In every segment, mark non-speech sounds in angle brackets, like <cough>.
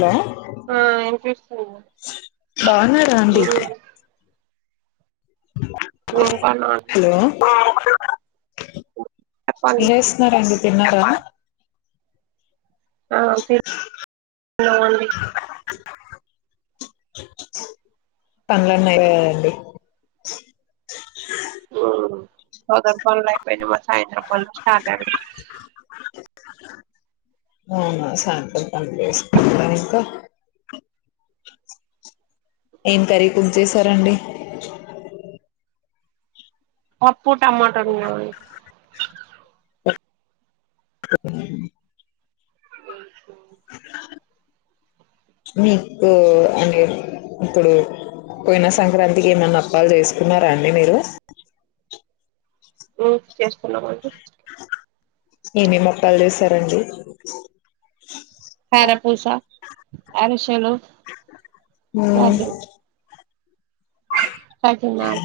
Hello ఆ ఏం చేస్తున్నవ్. బాగున్నారా అండి అ ప హె లేస్తున్నారా అండి తిన్నార ఆ తిన్నం ఆండి పనులన్నీ అయ్యయ అండి హు పదకొండుఅయిపోఇంది సాయంత్రం పనులు స్టార్ట్ అయినాయి అవునా సాయంత్రం పనులు చేసుకుంటున్నారా ఇప్పుడు ఇంకా ఏం కర్రీ కుక్ చేసారండి పప్పుూ టమాటో వండినామండి ప ఓకే మీకు అంటే ఇప్పుడు పోయినా సంక్రాంతికి ఏమన్నా అప్పాలు చేసుకున్నారా అండి మీరు హు చేస్తున్నా మండి ఏమే మప్పాలు చేస్తారండి కార పూసా అరిస్ శాలు మ్మ్ లడ్డులు సకినాలు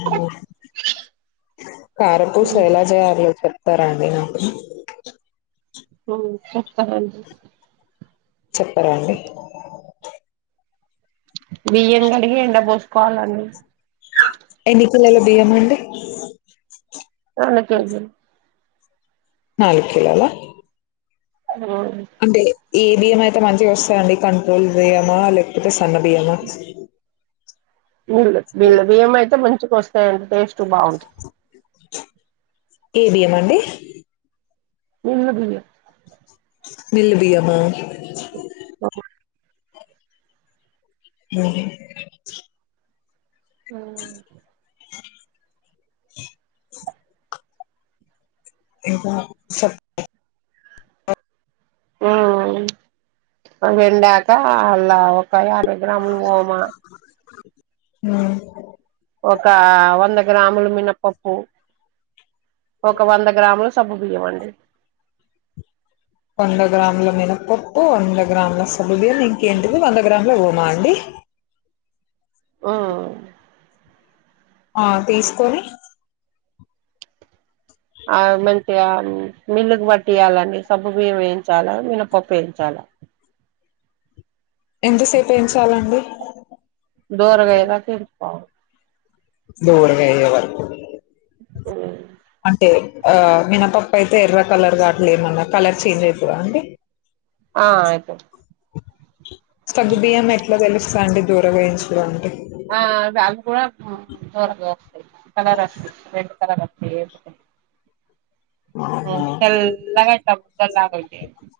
కార పూస ఎలా చేయాలి ఒకసారి చెప్ తార అండి నాకు హు చెప్తానండి చెప్పరా అండి బియ్యం కడిగి ఎండ పోసుకోవాలండి పిల్లలు బియ్యం అండి రెండు కేజీలు నాలుకిలోలా అ ఏ బియ్యం అయితే మంచిగా వస్తాదండి కంట్రోల్ బియ్యమా లేకపోతే స సన్న బియ్యమా మిల్లు మిల్లు బియ్యం అయితే మంచి గా వస్తాయి టేస్ట్ బాగుంటు ఏ బియ్యం అండి మీల్లు బియ్యం మిల్లు బియ్యమా అే ఆ ఇ స <unintelligible> అలా యాభై గ్రాములు ఓమా మ్మ్ ఒక వంద గ్రాములు మిన పప్పు ఒక వంద గ్రాములు సాగుబియం అండి వంద గ్రాముల మీద పప్పు వంద గ్రాముల స <unintelligible> ఇంక ఏంటిది వంద గ్రామ్ లో మడి ఆ ఆ తీసుకొని ఆ <unintelligible> మిల్లుకు పట్టియాలాండీ సగు బియ్యం వేయించాలా మినపప్పు వేయించాలా ఎంతసేపు వేయించాలా అండి అ దోరగా అయ్యేదాకా వేయించుకోవాలా దోరగా అయ్యేవర్కు మ్మ్ అంటే ఆ మినపప్ప అయితే ఎర్ర కలర్ అట్లా ఏమన కలర్ చేంజ్ అవుతుందా అండి ఆ ఆయితే సగ్గు బియ్యం ఎట్లా తెలుస్తు అండి దోరగా వేయించుడం అండి ఆ అవి కూడా దోరగా కలర్ <unintelligible> రెడ్ కలర్ అ <unintelligible> అవునా ఉమ్ తెల్లాగా <unintelligible>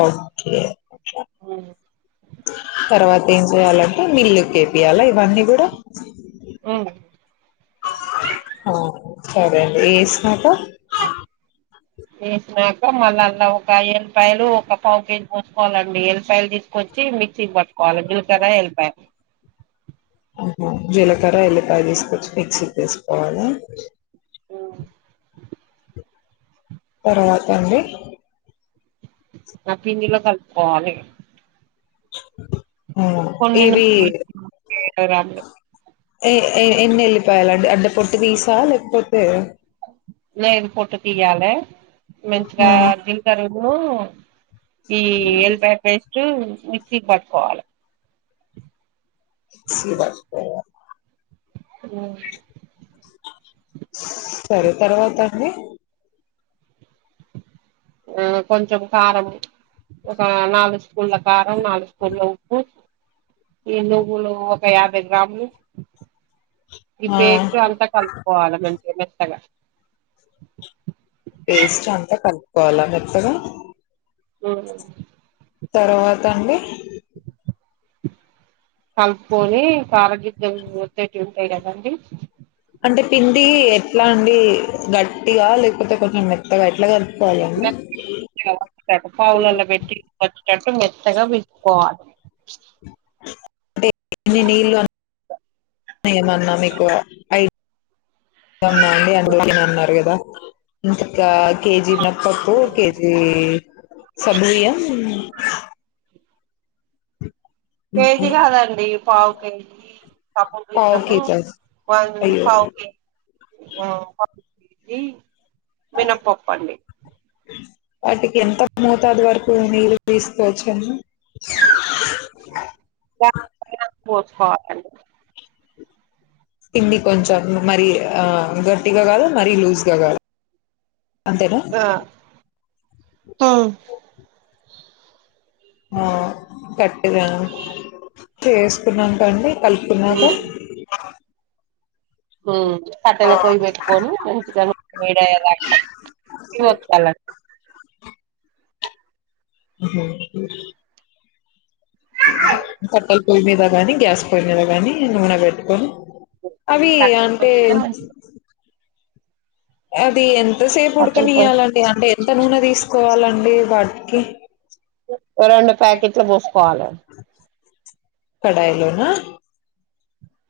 ఓకే మ్మ్ తర్వాత ఏం చెయాలంటే మిల్లు కేపియాలి ఇవన్నీ కూడా ఉమ్ ఆ సరే అండి వేసినాక వేసినాక మళ్ళ అలా ఒక ఎల్లిపాయలు ఒక పావు కేేజీ పోసుకోవాలండి ఎల్లిపాయలు తీసుకొచ్చి మిక్సీకి పట్టుకోవాలి జీలకర్ర ఎల్లిపాయలు. జీలకర్ర ఎల్లిపాయ తీసుకొచ్చి మిక్సీకి వేసుకోవాలి. ఉమ్ తరువాతండి ఆ పిండిలో కలుపుకోవాలి. <inaudible> కొన్ని ఇవి <unintelligible> ఏ ఏ ఎన్ని ఎళ్ళిపోయాలు అండి అంటే పొట్టు తీసా లేకపోతే. లేదు పోటో తీయాలే. మంచిగా హ్మ్ దింపరేమో. ఈ ఎల్ బపేష్ ఉమ్ మిక్సీ పట్టుకోవాలి. సీబక్ పో <unintelligible> సరే తర్వాత అండి. ఆ కొంచెం కారము ఒక నాలుగు స్పూన్ల కా అ నాలుగు స్పూన్ల ఉప్పు ఈ నువ్వులు ఒక యాభై గ్రాములు. ఈ ఆ పేస్ట్ అంతా కలుపుకోవాలి మం మెత్తగా పేస్ట్ అంతా కలుపుకోవాలా మెత్తగా. ఉమ్ తర్వాత అండి కలుపుకొని సారగితం ముతేట్టు ఏయ్ రవ్వండి అంటే పిండి ఎట్లా అండి గట్టిగా లేకపోతే కొంచెం మెత్తగా ఎట్లా కలుపు తోట్ తట్ట పావులలో పెట్టి వచ్చేటట్టు మెత్తగా పిసుకోవాలి. చ్ అంటే ఎన్ని నీళ్లు అ ఏమన్నా మీకు ఐ అవునా అండి అందులో ఏమన్నా అన్నారు కదా. ఇంకా కేజి మినప్పప్పు కేజీ. సబిలియం కేజీ కాదండి పావు కేజీ తప్పకే పావు కేజీ అయ్యో <unintelligible> ఇ మినపొప్పండి వాటికి ఎంత మోతాదు వరకు నీళ్ళు తీసుకోవచ్చ అండి ప <unintelligible> పాపలు కిన్ని కొంచెం మరి ఆ గట్టిగా కాదు మరీ లూజ్గా కాదు అంతేనా ఆ ఉ హుమ్ రా చేసుకున్నాకండి కల్పు కున్నాక కట్టెలా పోయి పెట్టుకని మంచిగా వేడి అయ్యేదాకా ఇవ్ ఒతలండి అ కట్టల పొయ్యి మీద గాని గ్యాస్ పొయ్యి మీద ని నూనె బెట్టుకొని అవీ కట్టెల అంటే పొయ్యి మీద మంచిగా అది ఎం ఎంతసేపు కట్టెల పొయ్యి ఉడకనియాలంటడి అంటే ఎంత నూనె తీసుకోవాలంటర్ లే వాట్కి రెండు ప్యాకెట్లు పోసుకోవాలే కడాయి లోనా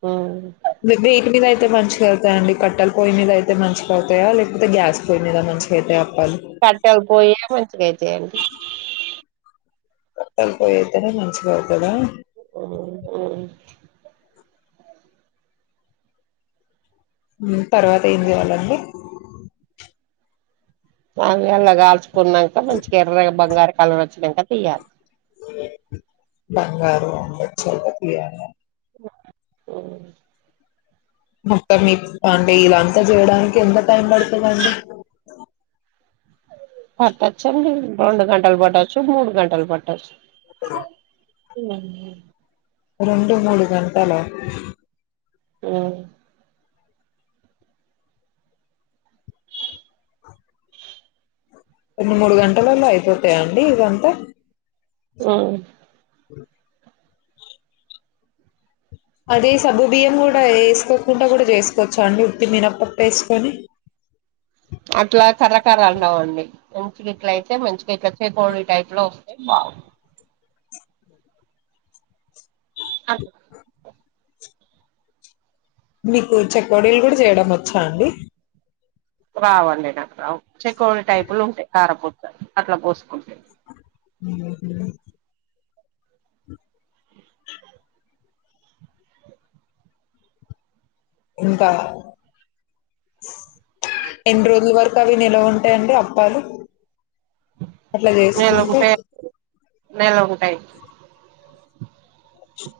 అవును ఇవి వేటి మీద అయితే మంచిగా అయ్తయండి కట్టె పొయ్యి మీద అయితే మంచిగా అవుతాయా లేకపోతే గ్యాస్ పొయ్యి మీద మంచిగా అయితాయా అప్పాలు? కట్టెల్ పొయ్యే మంచిగ అయితాయ్ కట్టెల పోయి అయితేనే మంచిగా అవుతదా ఆ తర్వాత ఏం చేయాలండి అంగల్లా గాల్చ్ కున్నంక మంచిగా ఎర్రగా బంగారు కలర్ వచ్చినంక ఇగ బంగారు వచాక తియ్యల మొత్తం మీ అంటే ఇలా అంతా చేయడానికి ఎంత టైం పడతదండి అ రెండు గంటలు పటొచ్ మూడు గంటలు పటొచ్ ఇ రెండు మూడు గంటల హుమ్ రెండు మూడు గంటలల్లో అయిపోతాయండి ఇగంతే హుమ్ కు అదీ సగ్గు బియ్యం కూడా ఏసుకోకుండా కూడా చేసుకోవచ్చా అండి ఉత్తి మినపప్పు ఏసుకొని అట్లా కర్రకర్ర అంట ఉంటాయ్ ఇట్ల అయితే మంచిగా కచ్చె కోడి టైప్ లో వస్తాయ్ బాగ అ మీకు చెకువడీలు కూడా చేయడం వచ్చా అండి రావ్ అండి నాకు చెకోవడి టైపులు ఉంటాయి కారపూట్ అట్లా పోసుకుంటె హమ్ ఇంకా ఎన్ని రోజుల వరకు అవి నిల్వ ఉంటాయండి అప్పాలు అట్లా చేసుకుంటే నెల ఉంటాయి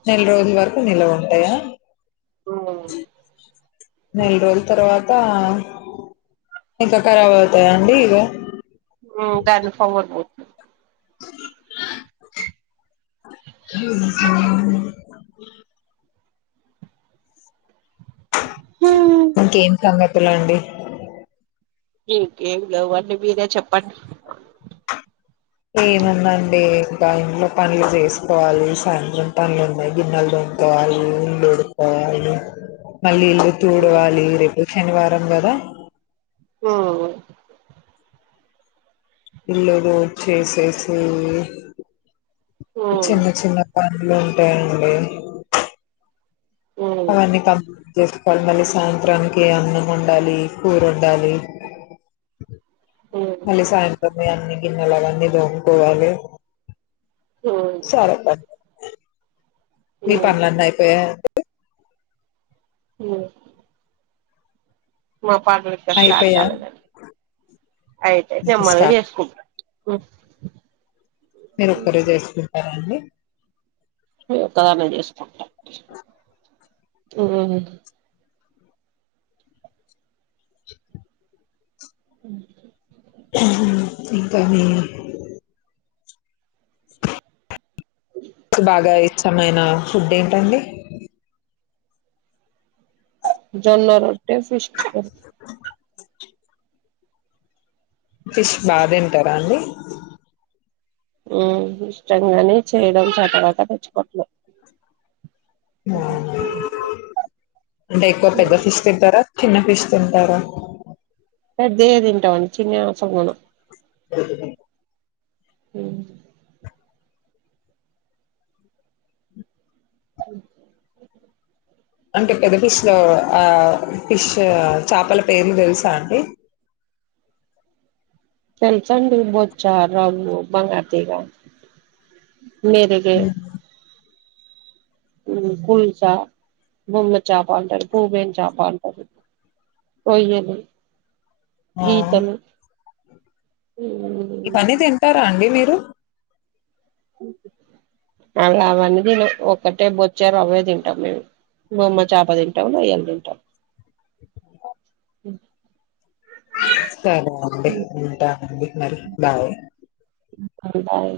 నెల రోజుల వరకు నిలవ ఉంటాయా నెల్ రోజ తర్వాత అ ఇంకా ఖరాబ్ అవుతాయిండి ఇగ హమ్ దాన్ని <unintelligible> పోస్తారు ఇంకేం సంగ లా అండి ఇంకేం లేవ అండి మీరే చెప్పన్ ఏనుందండి ఇంకా ఇంట్లో పనులు చేసుకోవాలి సాయంత్రం పనులు ఉన్నాయి గిన్నెలు దొంగకోవాలి ఇల్లు ఉడుకోవాలి మళ్ళీ ఇల్లు తూడవాలి రేపు ఏ శనివారం కదా హమ్ <unintelligible> చేసేసి చిన్న చిన్న అలుంటాయండి అవన్నీ క చేసుకోవాలి మళ్ళీ సాయంత్రానికి అన్నం ఉండాలి కూర ఉండాలి మళ్ళ సాయంత్రమే అన్ని గిన్నెలు అవన్నీ తోము కోవాలి సరే మీ పనులన్నీ అయిపోయా ఆ అండి హమ్ మా పాటలు ఇక్కడ అయిపోయా స్టడగాలదండి ఆయితయితే చెమ్మల్ స్టార్ట్ చేసుకోడి హమ్ మీరు ఒక్కరే చేసుకుంటారండి నేను ఒక్కదాన్నే చేసుకుంటా ఉ ఉ ఇంకా మీరు బాగా ఇష్టమైన ఫుడ్ ఏంటండి జొన్న రోట్టే ఫీష్ కర్రీ ఫిష్ బాగా తింటారా అండి మ్ ఇష్టంగానే చేయడం ఆ తరువాత తెచ్చుకోవటమే ఆ అంటే ఎక్కువ ఒక పెద్ద ఫిష్ తింటారా చిన్న ఫిష్ తింటారా పెద్దవే తింటాం అండి చిన్నవీ అవసరం లేదు సరే చెప్పండి ఉ ఉ అంటే పెద్ద ఫిష్ లో ఆ ఫిష్ చాపల పేర్లు తెలుసా అండి తెలుసండి బొచ్చా రంగు బంగారు తీగ మెరుగే హ్మ్. కుల్సా బొమ్మ చాప అంటారు భూవెన్ చాప అంటారు రోయ్యలు ఆ పీతలు ఉ ఇవన్నీ తింటారా అండి మీరు అవి అవన్నీ తినం ఒక్కటే బొచ్చేలు అవే తింటాం మేము బొమ్మ చాప తింటాం రోయ్యలు తింటాం సరే ఓకే ఉంటానండి మరి బాయ్ బాయ్